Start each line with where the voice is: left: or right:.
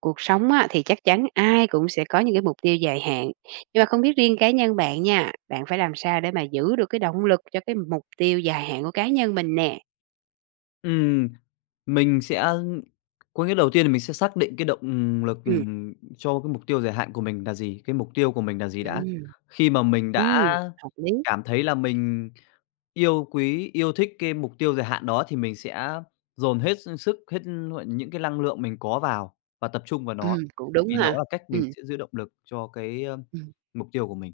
right: Cuộc sống á, thì chắc chắn ai cũng sẽ có những cái mục tiêu dài hạn, nhưng mà không biết riêng cá nhân bạn nha, bạn phải làm sao để mà giữ được cái động lực cho cái mục tiêu dài hạn của cá nhân mình nè?
left: Ừm, mình sẽ có nghĩa đầu tiên là mình sẽ xác định cái động lực,
right: Ừm,
left: cho cái mục tiêu dài hạn của mình là gì, cái mục tiêu của mình là gì đã.
right: ừm,
left: Khi mà mình đã
right: ừm, hợp lý.
left: cảm thấy là mình yêu quý, yêu thích cái mục tiêu dài hạn đó thì mình sẽ dồn hết sức, hết, gọi, là những cái năng lượng mình có vào và tập trung vào nó,
right: Cũng đúng
left: vì đó
right: ha.
left: là cách mình
right: Ừm,
left: sẽ giữ động lực cho cái
right: ừm.
left: mục tiêu của mình.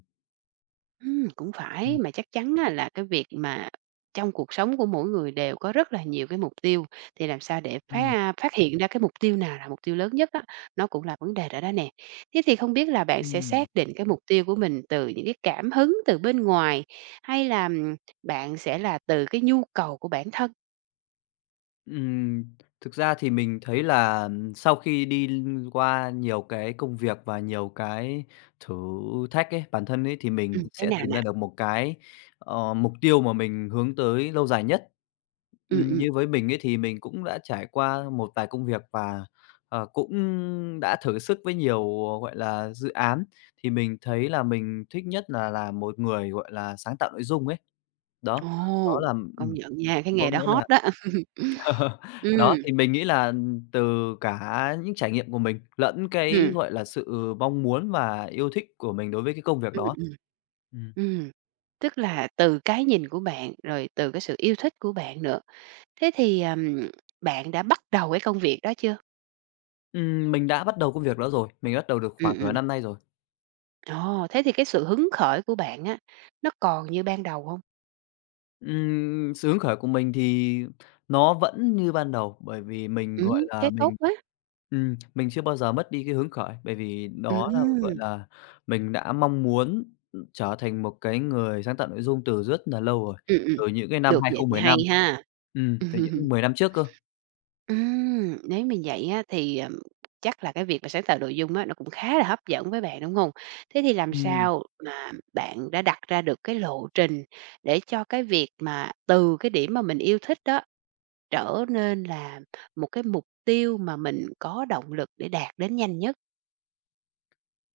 right: Cũng
left: Ừm,
right: phải, mà chắc chắn á là cái việc mà trong cuộc sống của mỗi người đều có rất là nhiều cái mục tiêu, thì làm sao để
left: ừm,
right: phát phát hiện ra cái mục tiêu nào là mục tiêu lớn nhất á, nó cũng là vấn đề rồi đó nè. Thế thì không biết là bạn sẽ
left: ừm.
right: xác định cái mục tiêu của mình từ những cái cảm hứng từ bên ngoài, hay là, bạn sẽ là từ cái nhu cầu của bản thân?
left: Ừm, thực ra thì mình thấy là sau khi đi qua nhiều cái công việc và nhiều cái thử thách ấy, bản thân ấy, thì mình
right: Thế
left: sẽ
right: nào
left: tìm
right: nè?
left: ra được một cái, mục tiêu mà mình hướng tới lâu dài nhất.
right: Ừm,
left: Như
right: ừm.
left: với mình ấy thì mình cũng đã trải qua một vài công việc và, cũng đã thử sức với nhiều, gọi là, dự án, thì mình thấy là mình thích nhất là một người, gọi là, sáng tạo nội dung ấy. Đó,
right: Ồ,
left: đó là
right: công nhận nha, cái
left: có
right: nghề đó
left: nghĩa là
right: hot đó.
left: Ờ,
right: Ừm,
left: đó, thì mình nghĩ là từ cả những trải nghiệm của mình lẫn cái,
right: ừm,
left: gọi là, sự mong muốn và yêu thích của mình đối với cái công việc
right: ừm,
left: đó.
right: ừm.
left: Ừm,
right: Ừm, tức là từ cái nhìn của bạn, rồi từ cái sự yêu thích của bạn nữa. Thế thì, bạn đã bắt đầu cái công việc đó chưa?
left: mình đã bắt đầu công việc đó rồi, mình bắt đầu được khoảng
right: Ừm,
left: nửa
right: ừm.
left: năm nay rồi.
right: Ồ, thế thì cái sự hứng khởi của bạn á, nó còn như ban đầu không?
left: Sự hứng khởi của mình thì nó vẫn như ban đầu, bởi vì mình, gọi là,
right: Thế tốt
left: mình
right: quá.
left: ừm, mình chưa bao giờ mất đi cái hứng khởi, bởi vì đó là, gọi
right: Ừm,
left: là, mình đã mong muốn, trở thành một cái người sáng tạo nội dung từ rất nà lâu rồi,
right: ừm, ừm.
left: từ những cái năm
right: Được vậy thì hay
left: 2015.
right: ha.
left: Từ những 10 năm trước cơ.
right: Nếu mình vậy á thì, chắc là cái việc mà sáng tạo nội dung á, nó cũng khá là hấp dẫn với bạn, đúng không? Thế thì làm
left: Ừm.
right: sao mà bạn đã đặt ra được cái lộ trình để cho cái việc mà từ cái điểm mà mình yêu thích đó, trở nên là một cái mục tiêu mà mình có động lực để đạt đến nhanh nhất?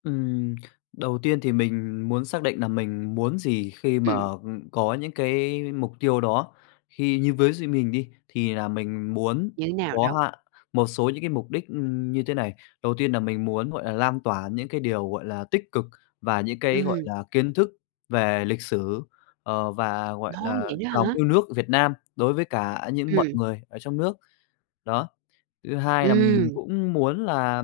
left: Ừm, đầu tiên thì mình muốn xác định là mình muốn gì khi mà
right: Ừm,
left: có những cái mục tiêu đó. Khi như với gi mình đi, thì là mình muốn
right: như thế nào
left: có
right: đâu?
left: hạ một số những cái mục đích, như thế này. Đầu tiên là mình muốn, gọi là, lan tỏa những cái điều, gọi là, tích cực và những cái, gọi
right: Ừm,
left: là, kiến thức về lịch sử, và, gọi
right: ô,
left: là,
right: vậy đó
left: lòng
right: hả?
left: yêu nước Việt Nam đối với cả những mọi
right: Ừm,
left: người ở trong nước, đó. Thứ hai là mình
right: ừm,
left: cũng muốn là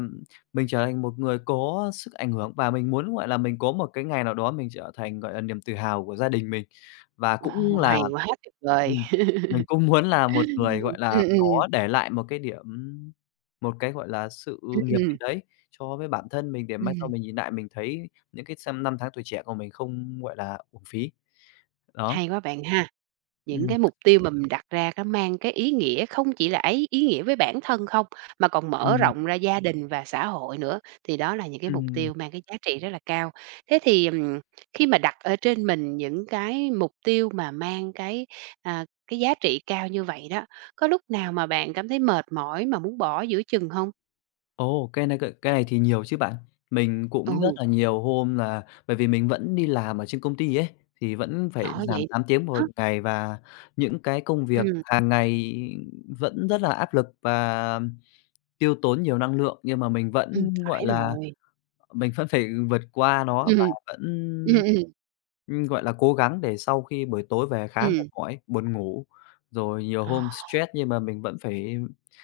left: mình trở thành một người có sức ảnh hưởng và mình muốn, gọi là, mình có một cái ngày nào đó mình trở thành, gọi là, niềm tự hào của gia đình mình. Và cũng
right: ồ,
left: là
right: hay quá tuyệt vời!
left: ừm, mình cũng muốn là một người, gọi là,
right: Ừm, ừm,
left: có để lại một cái điểm một cái, gọi là, sự
right: ừm,
left: nghiệp gì
right: ừm,
left: đấy cho với bản thân mình để mai sau mình nhìn lại mình thấy những cái xem năm tháng tuổi trẻ của mình không, gọi là, uổng phí. Đó,
right: hay quá bạn ha! Những
left: ừm,
right: cái mục tiêu mà mình đặt ra nó mang cái ý nghĩa không chỉ là ấy ý nghĩa với bản thân không, mà còn mở
left: ừm,
right: rộng ra gia đình và xã hội nữa, thì đó là những cái mục
left: ừm.
right: tiêu mang cái giá trị rất là cao. Thế thì, khi mà đặt ở trên mình những cái mục tiêu mà mang cái, à, cái giá trị cao như vậy đó, có lúc nào mà bạn cảm thấy mệt mỏi mà muốn bỏ giữa chừng không?
left: Ồ, cái này thì nhiều chứ bạn. Mình cũng rất
right: Ừ,
left: là nhiều hôm là bởi vì mình vẫn đi làm ở trên công ty ấy, thì vẫn phải
right: đó
left: làm
right: vậy
left: 8 tiếng một
right: đó,
left: ngày và những cái công việc
right: ừm,
left: hàng ngày vẫn rất là áp lực và tiêu tốn nhiều năng lượng, nhưng mà mình vẫn, gọi
right: phải
left: là,
right: rồi.
left: mình vẫn phải vượt qua nó và
right: Ừm,
left: vẫn
right: ừm, ừm,
left: Gọi là, cố gắng để sau khi buổi tối về khá mệt
right: ừm,
left: mỏi, buồn ngủ, rồi nhiều
right: ờ,
left: hôm stress nhưng mà mình vẫn phải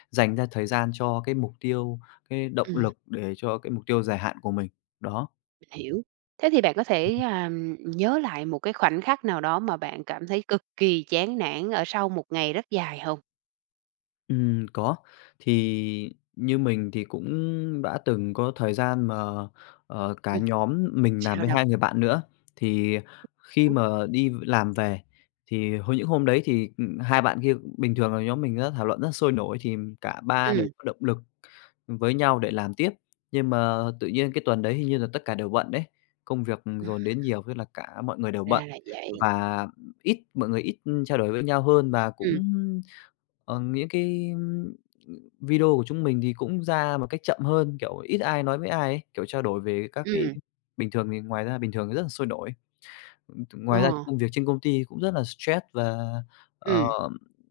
left: dành ra thời gian cho cái mục tiêu, cái động
right: ừm.
left: lực để cho cái mục tiêu dài hạn của mình, đó.
right: Hiểu. Thế thì bạn có thể, à, nhớ lại một cái khoảnh khắc nào đó mà bạn cảm thấy cực kỳ chán nản ở sau một ngày rất dài không?
left: Có. Thì như mình thì cũng đã từng có thời gian mà, cả
right: Ừm,
left: nhóm mình làm
right: sao
left: với
right: đâu?
left: 2 người bạn nữa, thì khi
right: Đó,
left: mà đi làm về thì hồi những hôm đấy thì, 2 bạn kia bình thường là nhóm mình á thảo luận rất sôi nổi thì cả 3 đều có động lực với nhau để làm tiếp. Nhưng mà tự nhiên cái tuần đấy hình như là tất cả đều bận đấy, công việc dồn đến nhiều thế là cả mọi người đều bận
right: ra là vậy.
left: và ít mọi người ít trao đổi với nhau hơn và
right: Ừ.
left: cũng những cái, video của chúng mình thì cũng ra một cách chậm hơn, kiểu, ít ai nói với ai ấy, kiểu, trao đổi về các cái
right: ừm,
left: bình thường thì ngoài ra bình thường thì rất là sôi nổi.
right: ờ,
left: Ngoài ra thì công việc trên công ty cũng rất là stress và, ờ,
right: ừm,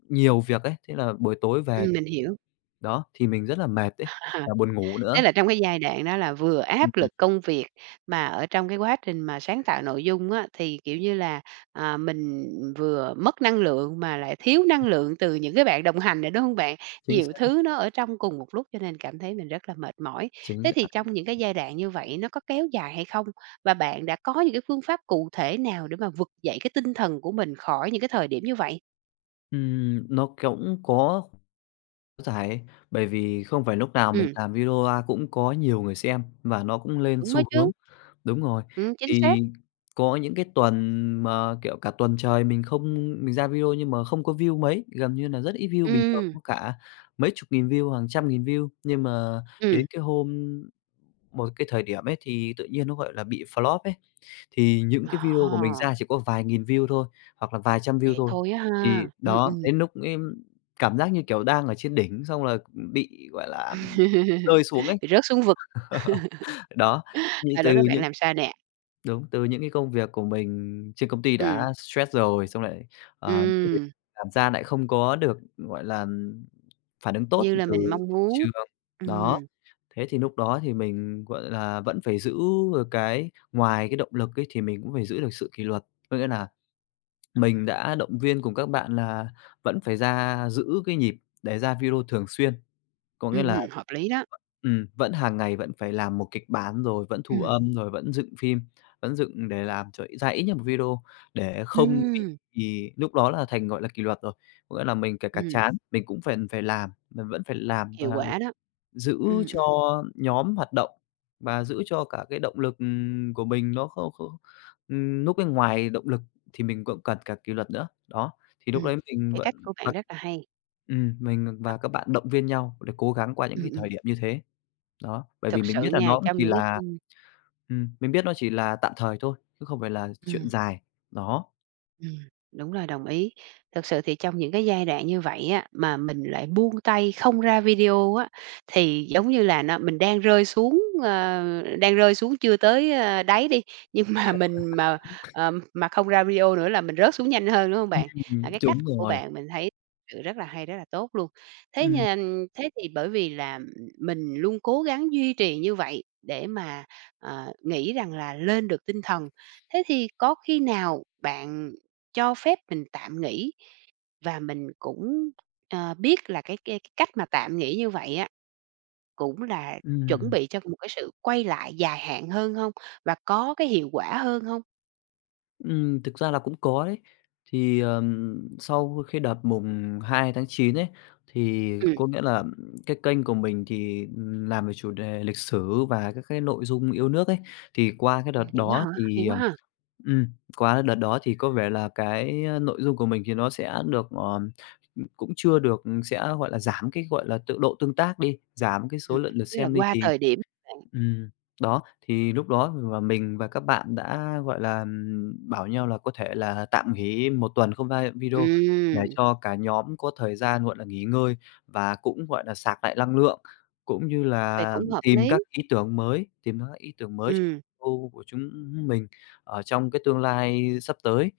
left: nhiều việc ấy, thế là buổi tối về
right: mình hiểu.
left: đó, thì mình rất là mệt ấy, và buồn ngủ
right: Tức
left: nữa.
right: là trong cái giai đoạn đó là vừa áp
left: Ừm,
right: lực công việc, mà ở trong cái quá trình mà sáng tạo nội dung á, thì, kiểu như là, à, mình vừa mất năng lượng mà lại thiếu năng lượng từ những cái bạn đồng hành nữa, đúng không bạn?
left: chính
right: Nhiều
left: xác,
right: thứ nó ở trong cùng một lúc cho nên cảm thấy mình rất là mệt mỏi.
left: chính
right: Thế thì
left: xác.
right: trong những cái giai đoạn như vậy nó có kéo dài hay không? Và bạn đã có những cái phương pháp cụ thể nào để mà vực dậy cái tinh thần của mình khỏi những cái thời điểm như vậy?
left: Nó cũng có giải bởi vì không phải lúc nào mình
right: Ừm,
left: làm video ra cũng có nhiều người xem và nó cũng lên
right: đúng đó
left: xu hướng.
right: chứ.
left: Đúng rồi,
right: Chính xác.
left: thì có những cái tuần mà, kiểu, cả tuần trời mình không mình ra video nhưng mà không có view mấy, gần như là rất ít view, bình thường
right: Ừm,
left: có cả mấy chục nghìn view, hàng trăm nghìn view. Nhưng mà đến
right: ừm.
left: cái hôm một cái thời điểm ấy thì tự nhiên nó, gọi là, bị flop ấy, thì những cái video của
right: Ờ.
left: mình ra chỉ có vài nghìn view thôi, hoặc là vài trăm view
right: Vậy
left: thôi.
right: thôi á
left: Thì
right: ha.
left: đó, đến lúc ấy cảm giác như, kiểu, đang ở trên đỉnh xong là bị, gọi là, rơi xuống ấy.
right: Bị rớt xuống vực.
left: Đó, như
right: À,
left: từ
right: lúc đó bạn
left: những
right: làm sao nè?
left: Đúng, từ những cái công việc của mình trên công ty
right: Ừm,
left: đã stress rồi, xong lại, những cái việc
right: ừm,
left: làm ra lại không có được, gọi là, phản ứng tốt
right: như là
left: từ
right: mình mong
left: thị
right: muốn.
left: trường. Đó,
right: Ừm,
left: thế thì lúc đó thì mình, gọi là, vẫn phải giữ được cái ngoài cái động lực ấy thì mình cũng phải giữ được sự kỷ luật. Có nghĩa là mình đã động viên cùng các bạn là vẫn phải ra giữ cái nhịp để ra video thường xuyên. Có nghĩa là
right: hợp lý đó.
left: vẫn hàng ngày vẫn phải làm một kịch bản, rồi vẫn thu
right: Ừm,
left: âm, rồi vẫn dựng phim, vẫn dựng để làm cho ra ít nhất một video để không bị
right: ừm,
left: thì lúc đó là thành, gọi là, kỷ luật rồi. Có nghĩa là mình kể cả
right: ừm,
left: chán, mình cũng phải phải làm, mình vẫn phải làm
right: hiệu
left: và
right: quả đó.
left: giữ
right: Ừm,
left: cho
right: ừm,
left: nhóm hoạt động và giữ cho cả cái động lực, của mình nó không không núp bên ngoài động lực thì mình cũng cần cả kỷ luật nữa. Đó, thì lúc
right: ừm,
left: đấy mình
right: cái cách
left: vẫn
right: của
left: và
right: bạn rất là hay.
left: mình
right: Ờ,
left: và các bạn động viên nhau để cố gắng qua những
right: ừm,
left: cái thời
right: ừm,
left: điểm như thế. Đó, bởi vì
right: thực
left: mình
right: sự
left: biết là
right: nha,
left: nó cũng
right: trong
left: chỉ
right: những cái
left: là mình biết nó chỉ là tạm thời thôi, chứ không phải là chuyện
right: ừm.
left: dài. Đó.
right: Ừm, đúng rồi, đồng ý. Thực sự thì trong những cái giai đoạn như vậy á, mà mình lại buông tay không ra video á, thì giống như là nó mình đang rơi xuống chưa tới, đáy đi, nhưng mà mình mà không ra video nữa là mình rớt xuống nhanh hơn, đúng không bạn? À, cái cách
left: Đúng
right: của
left: rồi.
right: bạn mình thấy sự rất là hay, rất là tốt luôn. Thế
left: Ừm,
right: nên thế thì bởi vì là mình luôn cố gắng duy trì như vậy để mà, nghĩ rằng là lên được tinh thần. Thế thì có khi nào bạn cho phép mình tạm nghỉ và mình cũng, biết là cái cách mà tạm nghỉ như vậy á, cũng là chuẩn
left: ừm.
right: bị cho một cái sự quay lại dài hạn hơn không? Và có cái hiệu quả hơn không?
left: Thực ra là cũng có đấy. Thì, sau khi đợt mùng 2 tháng 9 ấy, thì
right: Ừm,
left: có nghĩa là cái kênh của mình thì, làm về chủ đề lịch sử và các cái nội dung yêu nước ấy. Thì qua cái
right: Ừm.
left: đợt
right: Vậy á
left: đó
right: hả? Hay
left: thì,
right: quá ha!
left: ừm, qua đợt đó thì có vẻ là cái, nội dung của mình thì nó sẽ được, cũng chưa được sẽ, gọi là, giảm cái, gọi là, tự độ tương tác đi, giảm cái số lượng lượt
right: Tức là
left: xem đi
right: qua
left: thì
right: thời điểm
left: Ừm, đó, thì lúc đó và mình và các bạn đã, gọi là, bảo nhau là có thể là tạm nghỉ một tuần không ra video để
right: ừm,
left: cho cả nhóm có thời gian, gọi là, nghỉ ngơi và cũng, gọi là, sạc lại năng lượng, cũng như
right: vậy
left: là
right: cũng hợp
left: tìm
right: lý.
left: các ý tưởng mới, tìm các ý tưởng mới
right: Ừm.
left: ô của chúng mình ở trong cái tương lai sắp tới.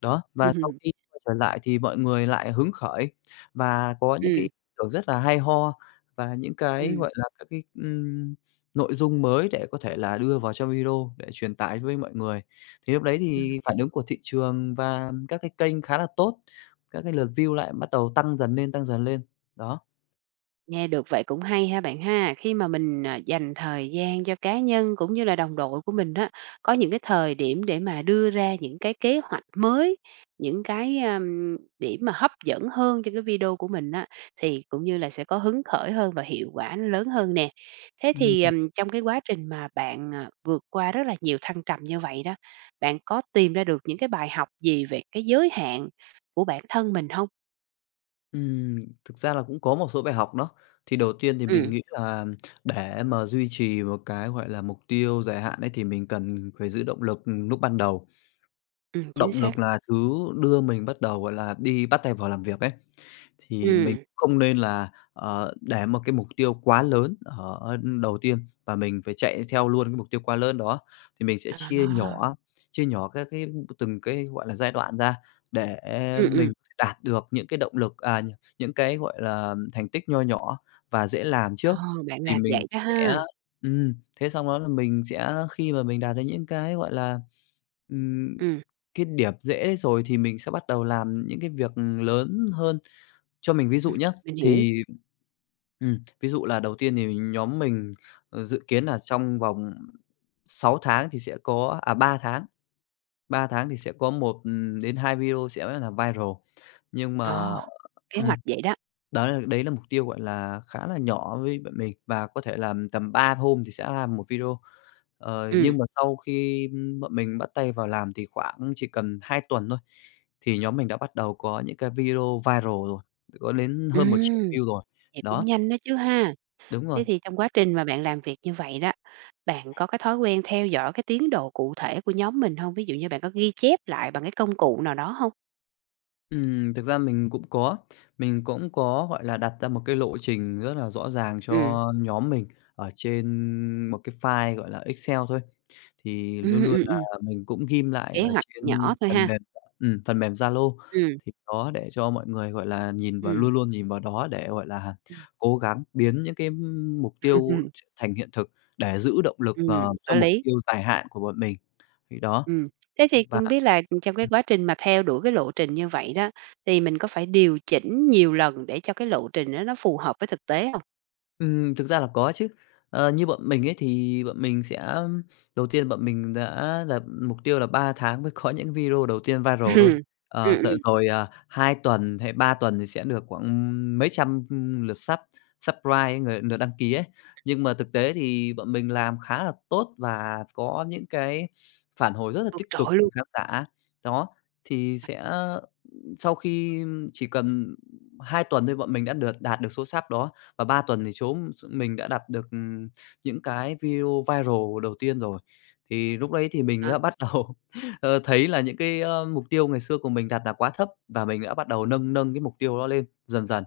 left: Đó, và sau khi quay trở lại thì mọi người lại hứng khởi và có những cái ý
right: Ừm,
left: tưởng rất là hay ho và những cái,
right: ừm,
left: gọi là, các cái, nội dung mới để có thể là đưa vào trong video để truyền tải với mọi người. Thì lúc đấy
right: ừm.
left: thì phản ứng của thị trường và các cái kênh khá là tốt, các cái lượt view lại bắt đầu tăng dần lên, tăng dần lên. Đó.
right: Nghe được vậy cũng hay ha bạn ha. Khi mà mình, à, dành thời gian cho cá nhân cũng như là đồng đội của mình á, có những cái thời điểm để mà đưa ra những cái kế hoạch mới, những cái, điểm mà hấp dẫn hơn cho cái video của mình á, thì cũng như là sẽ có hứng khởi hơn và hiệu quả nó lớn hơn nè. Thế
left: Ừm,
right: thì, trong cái quá trình mà bạn, à, vượt qua rất là nhiều thăng trầm như vậy đó, bạn có tìm ra được những cái bài học gì về cái giới hạn của bản thân mình không?
left: ừm, thực ra là cũng có một số bài học đó. Thì đầu tiên thì mình
right: Ừm,
left: nghĩ là để mà duy trì một cái, gọi là, mục tiêu dài hạn ấy thì mình cần phải giữ động lực, lúc ban đầu.
right: chính
left: Động
right: xác.
left: lực là thứ đưa mình bắt đầu, gọi là, đi bắt tay vào làm việc ấy, thì mình
right: Ừm,
left: không nên là, để một cái mục tiêu quá lớn ở đầu tiên và mình phải chạy theo luôn cái mục tiêu quá lớn đó. Thì mình sẽ
right: à.
left: chia nhỏ các cái từng cái, gọi là, giai đoạn ra để
right: Ừm,
left: mình
right: ừm.
left: đạt được những cái động lực, à, nh những cái, gọi là, thành tích nho nhỏ và dễ làm trước.
right: Ờ, bạn
left: Thì
right: làm
left: mình
right: vậy đó
left: sẽ
right: ha.
left: ừm, thế xong đó là mình sẽ khi mà mình đạt đến những cái, gọi là, ừm
right: Ừm,
left: cái điểm dễ đấy rồi thì mình sẽ bắt đầu làm những cái việc lớn hơn. Cho mình ví dụ
right: ừm,
left: nhé,
right: mình hiểu.
left: thì ví dụ là đầu tiên thì nhóm mình, dự kiến là trong vòng 6 tháng thì sẽ có 3 tháng thì sẽ có một, đến 2 video sẽ là viral. Nhưng
right: Ờ,
left: mà
right: kế
left: ừm.
right: hoạch vậy đó.
left: Đó là, đấy là mục tiêu, gọi là, khá là nhỏ với bọn mình, và có thể là tầm 3 hôm thì sẽ làm một video.
right: Ừm,
left: Nhưng mà sau khi bọn mình bắt tay vào làm thì khoảng chỉ cần 2 tuần thôi, thì nhóm mình đã bắt đầu có những cái video viral rồi, có đến hơn 1 triệu
right: ừm,
left: view rồi.
right: vậy cũng
left: Đó,
right: nhanh đó chứ ha.
left: đúng rồi.
right: Thế thì trong quá trình mà bạn làm việc như vậy đó, bạn có cái thói quen theo dõi cái tiến độ cụ thể của nhóm mình hông? Ví dụ như bạn có ghi chép lại bằng cái công cụ nào đó hông?
left: Thực ra mình cũng có, gọi là, đặt ra một cái lộ trình rất là rõ ràng
right: Ừm,
left: cho nhóm mình ở trên một cái file, gọi là, Excel thôi. Thì luôn
right: ừm,
left: luôn
right: ừm,
left: là
right: ừm,
left: mình cũng ghim lại
right: kế
left: ở
right: hoạch
left: trên
right: nhỏ thôi
left: phần
right: ha.
left: mềm, phần mềm Zalo,
right: Ừm,
left: thì đó để cho mọi người, gọi là, nhìn vào,
right: ừm,
left: luôn luôn nhìn vào đó để, gọi là,
right: ừm.
left: cố gắng biến những cái mục tiêu thành hiện thực, để giữ động lực, cho
right: Có
left: mục
right: lý.
left: tiêu dài hạn của bọn mình. Thì đó,
right: Ừm, thế thì
left: và
right: không biết là trong cái quá trình mà theo đuổi cái lộ trình như vậy đó, thì mình có phải điều chỉnh nhiều lần để cho cái lộ trình đó nó phù hợp với thực tế hông?
left: ừm, thực ra là có chứ. Như bọn mình ấy thì bọn mình sẽ, đầu tiên bọn mình đã đặt mục tiêu là 3 tháng mới có những video đầu tiên viral
right: Ừm,
left: thôi.
right: ừm, ừm,
left: 2 tuần hay 3 tuần thì sẽ được khoảng mấy trăm lượt sub, subscribe, lượt đăng ký ấy. Nhưng mà thực tế thì bọn mình làm khá là tốt và có những cái phản hồi rất là
right: vượt
left: tích cực
right: trội
left: từ
right: luôn
left: khán giả. Đó, thì sẽ, sau khi chỉ cần 2 tuần thôi, bọn mình đã được, đạt được số sub đó. Và 3 tuần thì chốn mình đã đạt được, những cái video viral đầu tiên rồi. Thì lúc đấy thì mình
right: hả?
left: đã bắt đầu thấy là những cái, mục tiêu ngày xưa của mình đặt là quá thấp, và mình đã bắt đầu nâng nâng cái mục tiêu đó lên dần dần.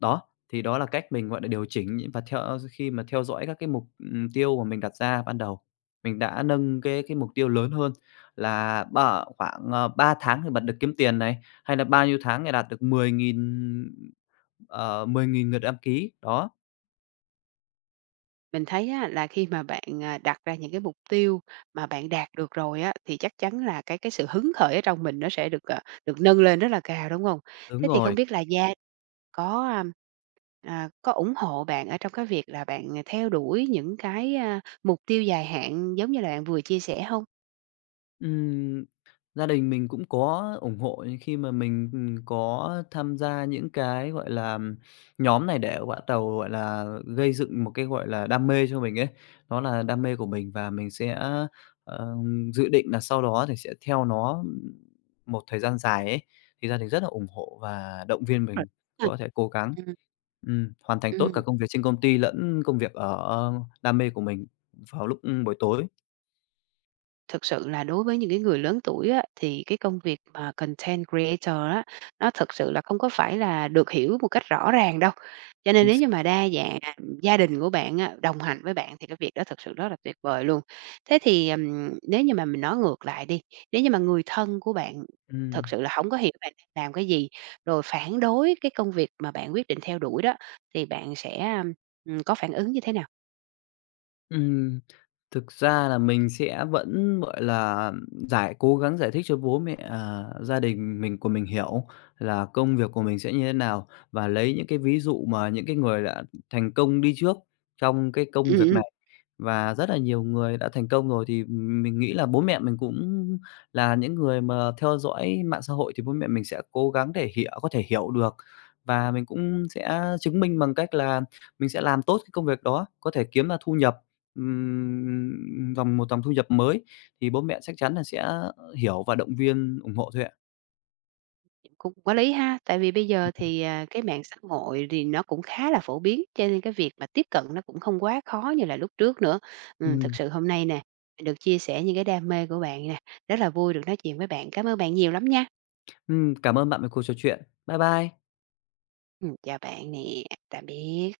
left: Đó, thì đó là cách mình, gọi là, điều chỉnh và khi mà theo dõi các cái mục tiêu mà mình đặt ra ban đầu. Mình đã nâng cái mục tiêu lớn hơn là khoảng 3 tháng thì bật được kiếm tiền này, hay là bao nhiêu tháng thì đạt được 10.000 lượt đăng ký, đó.
right: Mình thấy á là khi mà bạn, à, đặt ra những cái mục tiêu mà bạn đạt được rồi á, thì chắc chắn là cái sự hứng khởi ở trong mình nó sẽ được nâng lên rất là cao, đúng hông?
left: Đúng
right: Thế thì không
left: rồi.
right: biết là gia có, a, có ủng hộ bạn ở trong cái việc là bạn, à, theo đuổi những cái, mục tiêu dài hạn giống như là bạn vừa chia sẻ hông?
left: Ừm, gia đình mình cũng có ủng hộ khi mà mình, có tham gia những cái, gọi là, nhóm này để bắt tàu, gọi là, gây dựng một cái, gọi là, đam mê cho mình ấy. Đó là đam mê của mình, và mình sẽ, ờ, dự định là sau đó thì sẽ theo nó một thời gian dài ấy, thì gia đình rất là ủng hộ và động viên
right: Rồi,
left: mình
right: ha.
left: có thể cố gắng,
right: Ừm,
left: hoàn thành tốt cả
right: ừm.
left: công việc trên công ty lẫn công việc ở, đam mê của mình vào lúc, buổi tối.
right: Thực sự là đối với những cái người lớn tuổi á, thì cái công việc mà content creator á, nó thực sự là không có phải là được hiểu một cách rõ ràng đâu. Cho nên
left: Chính
right: nếu như
left: xác.
right: mà đa dạng gia đình của bạn á, đồng hành với bạn thì cái việc đó thực sự rất là tuyệt vời luôn. Thế thì, nếu như mà mình nói ngược lại đi, nếu như mà người thân của bạn thực
left: Ừm.
right: sự là không có hiểu bạn đang làm cái gì, rồi phản đối cái công việc mà bạn quyết định theo đuổi đó, thì bạn sẽ, có phản ứng như thế nào?
left: Ừm, Thực ra là mình sẽ vẫn, gọi là, cố gắng giải thích cho bố mẹ, gia đình mình của mình hiểu là công việc của mình sẽ như thế nào, và lấy những cái ví dụ mà những cái người đã thành công đi trước trong cái công việc này. Và rất là nhiều người đã thành công rồi, thì mình nghĩ là bố mẹ mình cũng là những người mà theo dõi mạng xã hội, thì bố mẹ mình sẽ cố gắng để hiểu, có thể hiểu được. Và mình cũng sẽ chứng minh bằng cách là mình sẽ làm tốt cái công việc đó, có thể kiếm ra thu nhập. Một dòng thu nhập mới, thì bố mẹ chắc chắn là sẽ hiểu và động viên, ủng hộ thôi ạ.
right: Cũng có lý ha, tại vì bây giờ thì, à, cái mạng xã hội thì nó cũng khá là phổ biến, cho nên cái việc mà tiếp cận nó cũng không quá khó như là lúc trước nữa. Thực
left: Ừm,
right: sự hôm nay nè, được chia sẻ những cái đam mê của bạn nè, rất là vui được nói chuyện với bạn. Cảm ơn bạn nhiều lắm nha.
left: cảm ơn bạn về cuộc trò chuyện. Bye bye.
right: Chào bạn nè, tạm biệt.